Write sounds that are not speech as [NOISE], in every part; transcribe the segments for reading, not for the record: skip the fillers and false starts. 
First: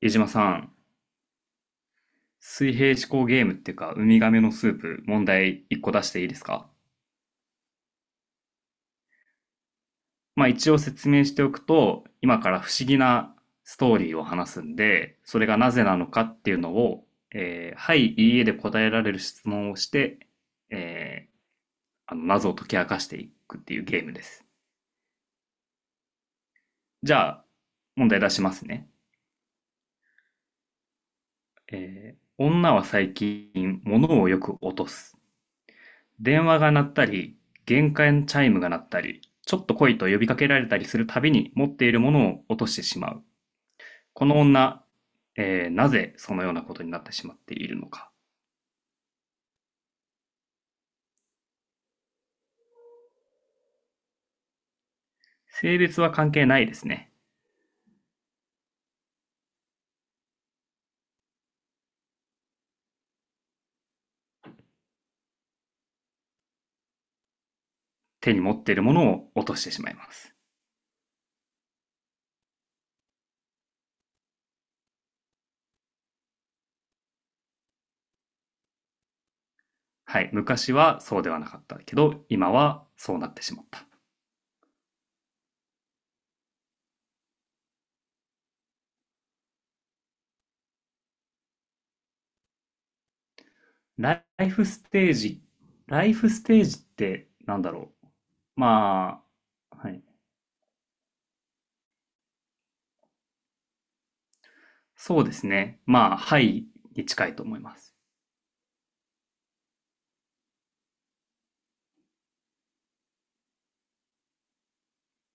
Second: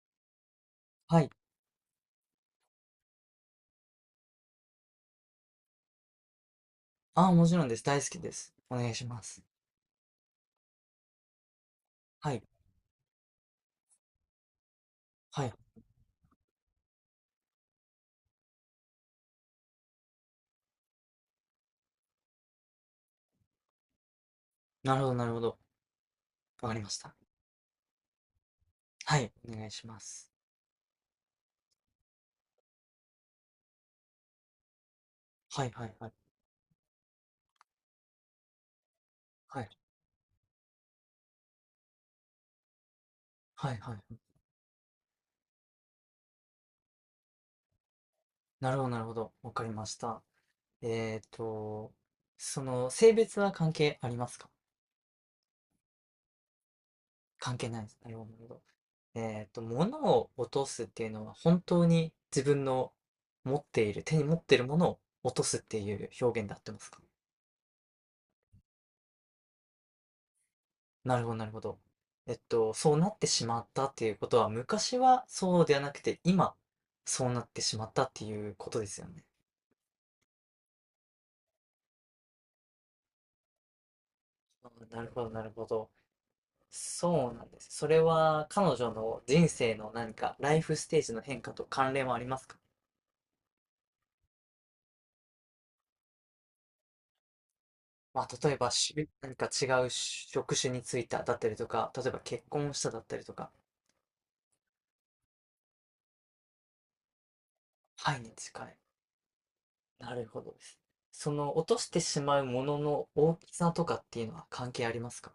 江島さん、はい。水平思考ゲームっていうか、ウミガメのスープ、問題1個出していいですか？ああ、もちろんです。大好きです。お願いします。まあ一応説明しておくと、は今い。から不思議なストーリーを話すんで、そはれい。がなぜなのかっていうのを、はい、いいえで答えられる質問をして、えー謎を解き明かしていくっていうゲームです。なるほど、なるほど。わかりました。じゃあ、問題出しますね。はい。お願いします。女は最近、物をよく落とす。はい、はい、はい。電話が鳴ったり、玄関チャイムが鳴ったり、ちょはっとい。来いと呼びかけられたりするたびに持っているものを落としてしまう。はい、はい。この女、なぜそのようなことになってしまっているのか。なるほど、なるほど。わかりました。えっと、その、性別は関係ありますか？性別は関係ないですね。関係ないです。なるほど、なるほど。物を落とすっていうのは、本当に自分の持っている、手に持っているものを落とすっていう表現であってますか？手に持っているものを落としてしまいます。なるほど、なるほど。そうなってしまったっていうことは、昔はそうではなくて、今、そうなってしまったっていうことですよね。はい。昔はそうではなかったけど、今はそうなってしまった。あー、なるほど、なるほど。そうなんです。それは彼女の人生の何か、ライフステージの変化と関連はありますか？ライフステージ。ライフステージってなんだろう。まあ、例えばま何か違あ、はうい。職種についただったりとか、例えば結婚しただったりとか。そうですね。まあ、はいに近いと思います。はいに近い。なるほどです。その落としてしまうものの大きさとかっていうのは関係ありますか？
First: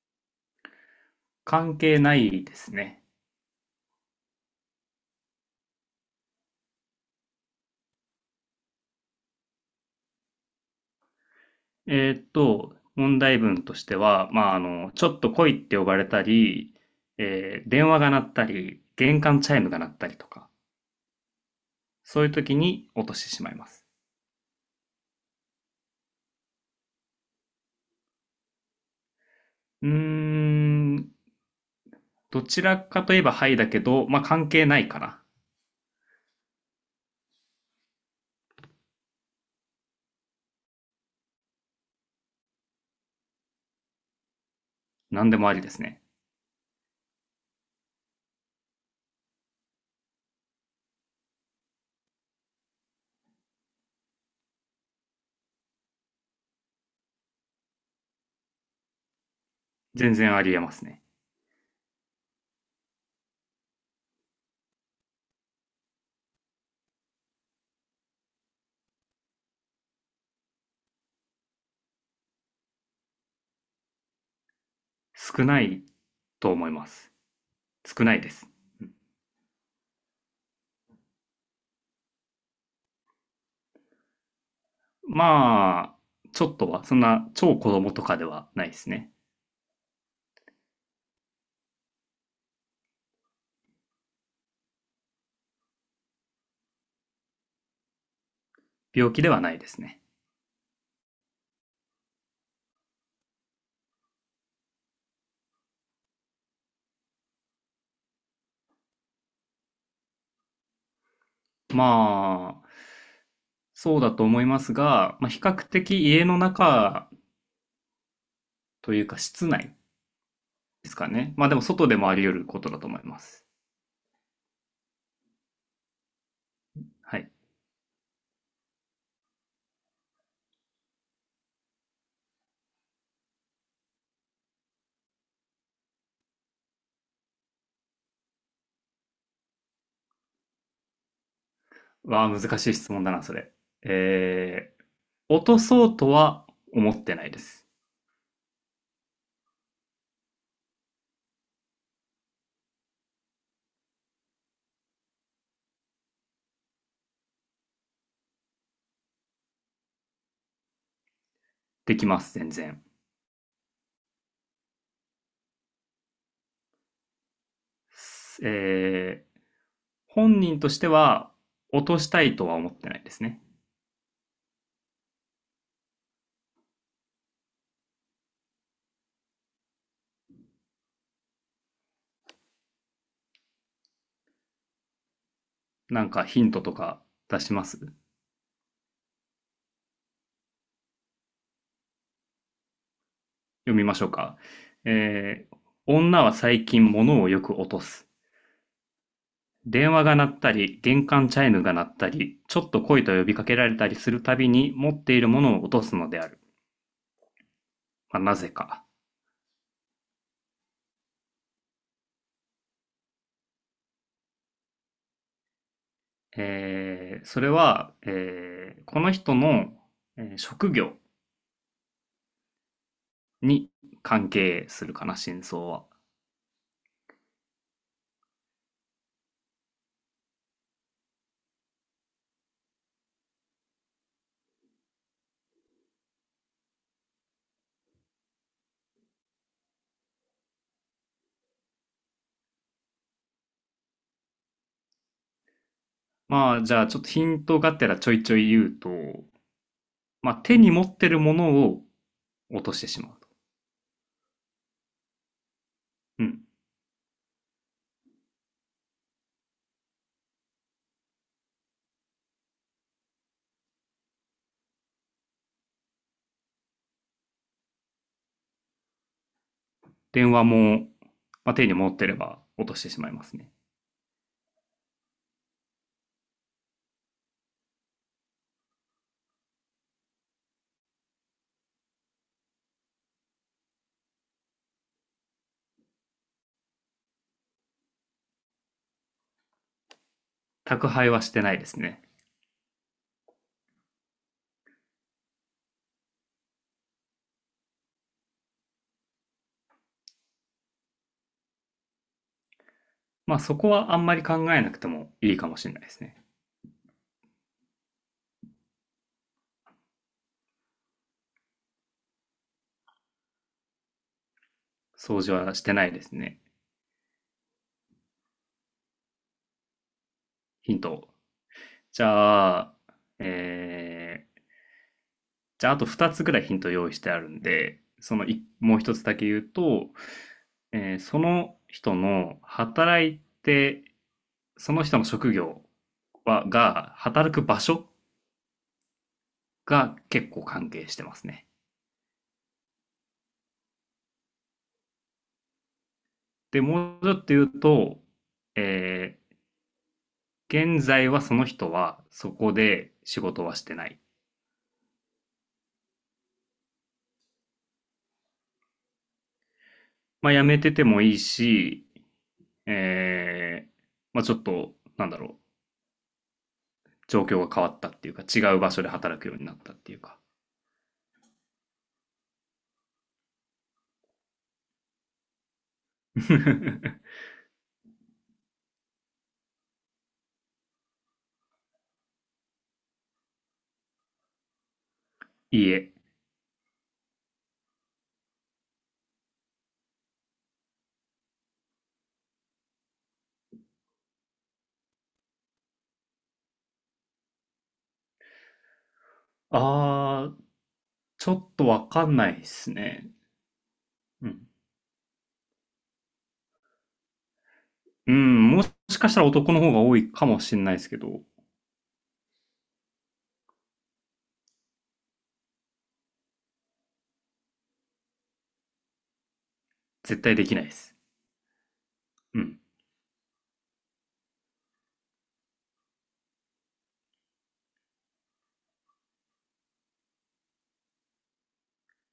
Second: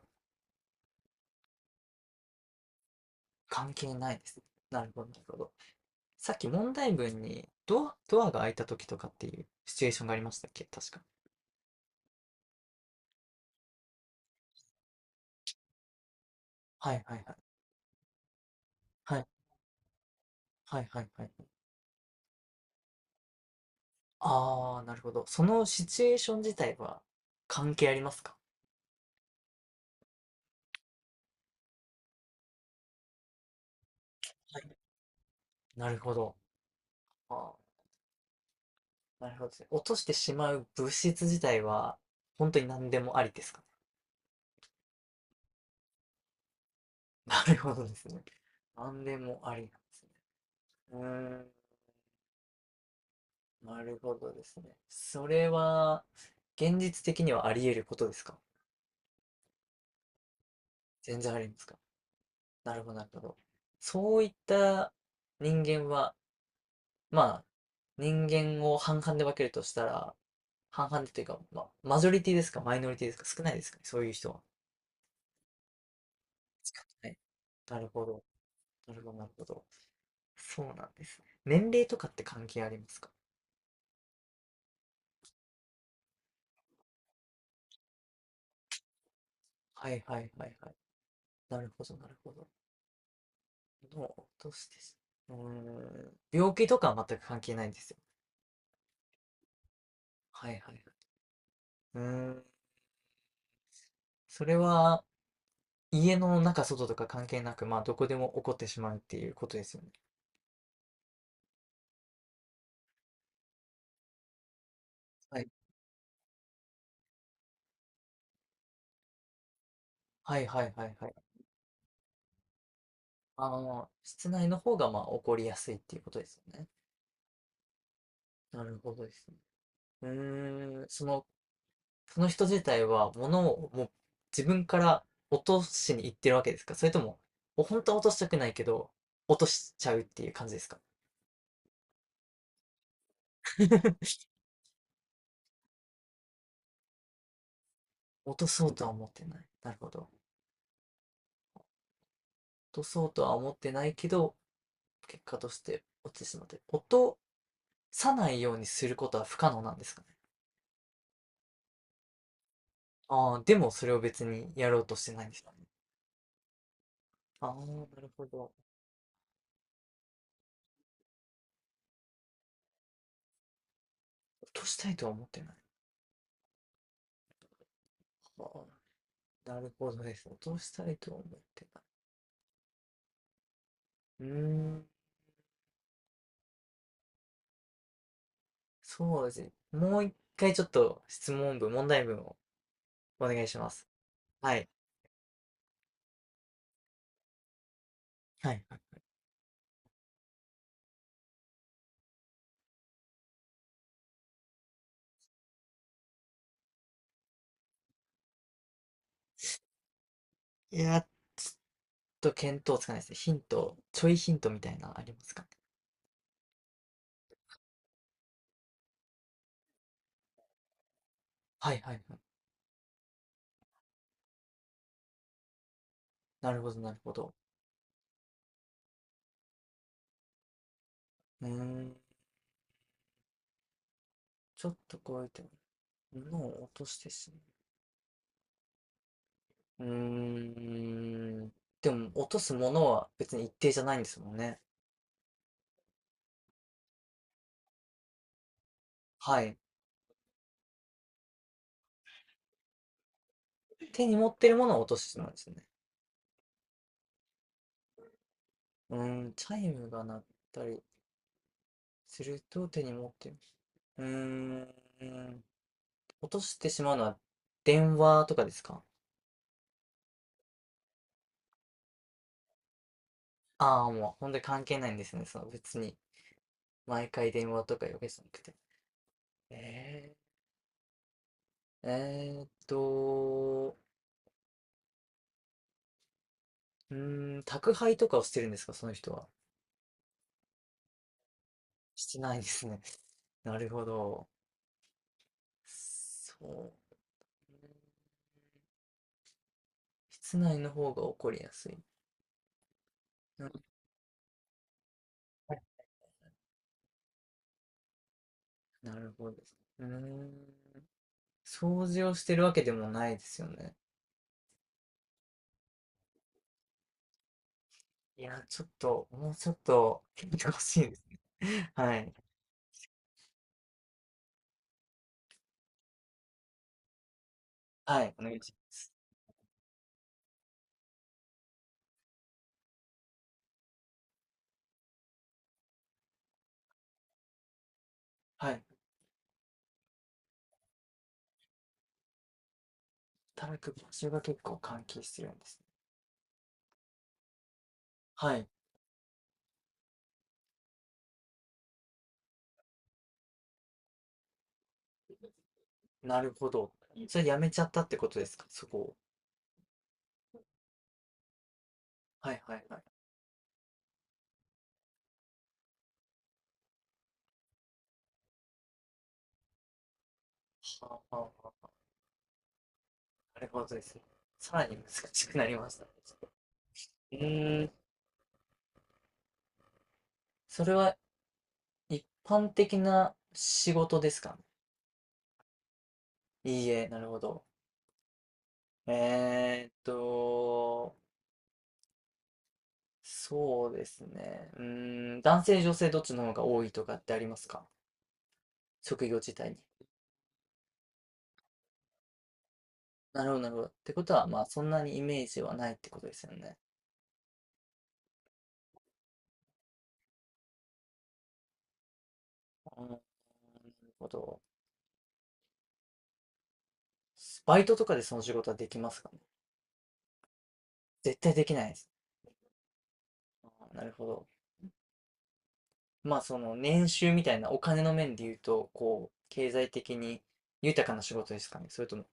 関係ないですね。関係ないです。なるほど、なるほど。さっき問題文にドアが開いた時とかっていうシチュエーションがありましたっけ、確か。問題文としては、まあ、あの、ちょっと来いって呼ばれたり、はいはいはい。電話が鳴ったり、は玄い。関チャイムが鳴ったりとか、はいはいはい。そういう時に落としてしまいます。ああ、なるほど。そのシチュエーション自体は関係ありますか？うーん、どちらかといえばはいだけど、まあ、関は係い。ないから、なるほど。ああ、なるほどですね。落としてしまう物質自体は本当に何でもありですかね。何でもありですね。なるほどですね。何でもありなんですね。うーん、なるほどですね。それは現実的にはあり得ることですか？全然ありえますね。全然ありますか。なるほど、なるほど。そういった人間は、まあ、人間を半々で分けるとしたら、半々でというか、まあ、マジョリティですか、マイノリティですか、少ないですかね、そういう人は。は少ないと思いまなす。い。なる少ほないど、です。なるほど、なるほど。そうなんですね。年齢とかって関係ありますか？まあ、ちょっとは、そんな超子供とかではないですね。はいはいはいはい。なるほど、なるほど。のを落としてし、病気とかは全く関係ないんですよ。病気ではないですね。はいはいはい。うーん、それは、家の中、外とか関係なく、まあ、どこでも起こってしまうっていうことですよね。まあ、そうだと思いますが、まあ、は比い。較的家の中というか室内はいはいはでいすかはい。ね。まあでも外でもあり得ることだと思います。室内の方が、まあ、起こりやすいっていうことですよね。はい。なるほどですね。うその、その人自体は、物をもう自分から落としに行ってるわけですか？それとも、本当は落としたくないけど、落としちゃうっていう感じですか？ わあ、難しい質問だな、それ。[LAUGHS] えー、落とそうとは思ってないです。落とそうとは思ってない。なるほど。落とそうとは思ってないけど、結果として落ちてしまって。音さないようにすることは不可能なんですかね。できます、全然。ああ、でもそれを別にやろうとしてないんですかね。ああ、なるほど。えー、本人としては落としたいとは思ってないですね。落としたいとは思ってない。ああ、なるほどです。落としたいとは思ってない。ん、なんかヒントとか出します読そうですね。もう一回ちょっと質問文、問題文をお願いしまみす。ましょうか。はい。えー、女は最近物をよく落とす。はい。電話が鳴ったり、玄関チャイムが鳴ったり、ちょっと来いと呼びかけられたりするたびに、持っているものを落とすのである。まあ、なぜか。やっと見当つかないですね。ヒント、ちょいヒントみたいなのありますかね。えそれは、この人の、職業はいはいはい。に関係するかな、真相は。なるほど、なるほど。うーん、ちょっとこうやって物を落としてしまう。うーん。でも、落とすものは別に一定じゃないんですもんね。まあ、じゃあ、ちょっとヒントがてらちょいちょい言うと、はい。まあ、手に持ってるものを落としてしまうと。手に持ってるものを落としてしまうんですよね。うん。チャイムが鳴ったりすると手に持ってる。うーん。落としてしまうのは電話とかですか？電話も、まあ、手に持ってれば落としてしまいますね。ああー、もう本当に関係ないんですね。その別に毎回電話とかいうわけじゃなくて。えー、えーっと、宅配とかをしてるんですか、その人は。宅配はしてないですね。してないですね。[LAUGHS] なるほど。そう。うん室内の方が起こりやすい。まあうん、そこはあんまり考えなくてもいいかもしれないですね。なるほどです。うーん。掃除をしてるわけでもないですよね。掃除はしてないですね。いや、ちょっと、もうちょっと、聞いてほヒしンいトですを。ね。[LAUGHS] はじい。ゃあ、えー、じゃああと2つぐらいヒント用意してあるんで、はい、そおの願いいしまもうす。一つだけ言うと、その人の働いて、その人の職業は、が、働く場所はい。が結構関係してますね。働く場所が結構関係してるんですね。で、もうちょっと言うと、はい。えー現在はその人はそこで仕事はしてない。なるほど。それやめちゃったってことですか、そこを？まあ、辞めててもいいし、はいはいはい。えー、まあ、ちょっと、なんだろう、状況が変わったっていうか、違う場所で働くようになったっていうか。はあはあはあ。なるほどですね。さらに難しくなりましたね。う [LAUGHS] ーん。それは一般的な仕事ですかね。いいえ。いいえ、なるほど。えーっと、そうですね。男性、女性どっちの方が多いとかってありますか？職業自体に。あー、ちょっとわかんないですね。なるほど、なるほど。ってことは、うまあ、ん。そんなにイメージはないってことですよね。うん、もしかしたら男の方が多いかもしれないですけど、うん、なるほど。バイトとかでその仕事はできますかね？絶対できないです。絶対できないです。うん。あー、なるほど。まあ、その年収みたいなお金の面で言うと、こう、経済的に豊かな仕事ですかね？それとも、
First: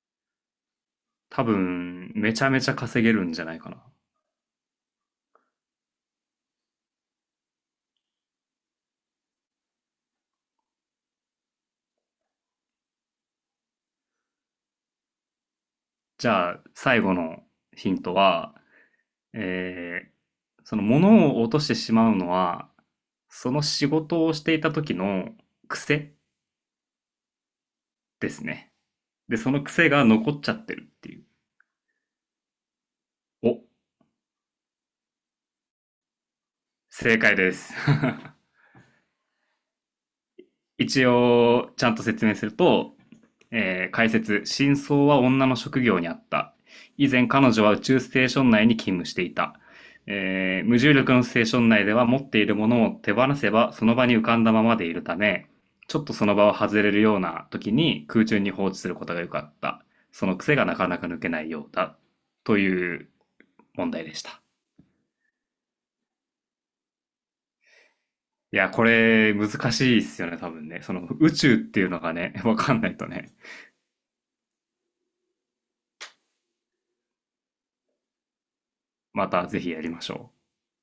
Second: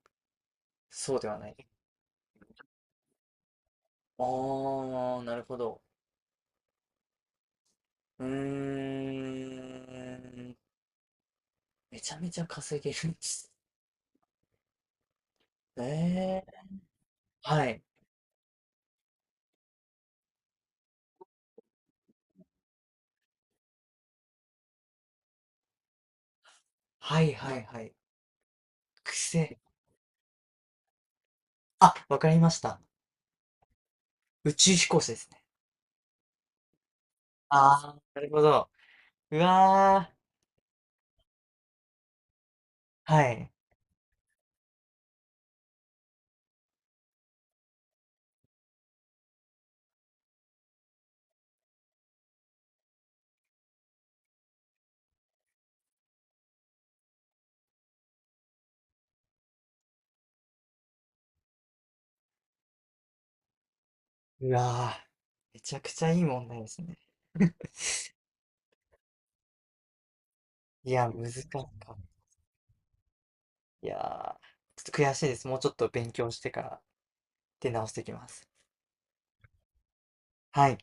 そうでは多ない。分、めちゃめちゃ稼げるんじゃないかな。ああ、なるほど。うーん。めちゃめちゃ稼げるんですね。じええ、ゃあ、最後のはい。ヒントは、えーその物を落としてしまうのは、その仕事をしていた時の癖はいはいはい。ですね。で、そ癖。の癖が残っちゃってるっていう。あ、わかりました。お、宇宙飛行士ですね。正解です。[LAUGHS] ああ、なるほど。うわ一応、ちゃんと説明すると、ー。はい。解説、真相は女の職業にあった。以前彼女は宇宙ステーション内に勤務していた。無重力のステーション内では持っているものを手放せばその場に浮かんだままでいるため、ちょっとその場を外れるような時に空中に放置することが良かった。その癖がなかなか抜けないようだ。という問題でした。うわー。めちゃくちゃいい問題ですね。いや、これ難しいっすよね、多分ね。いそのや、難宇し宙っかっていうた。のがね、[LAUGHS] わかんないとね。いやー、ちょっと悔しいです。もうちょっと勉強してから出直してきます。またぜひやりましょう。はい。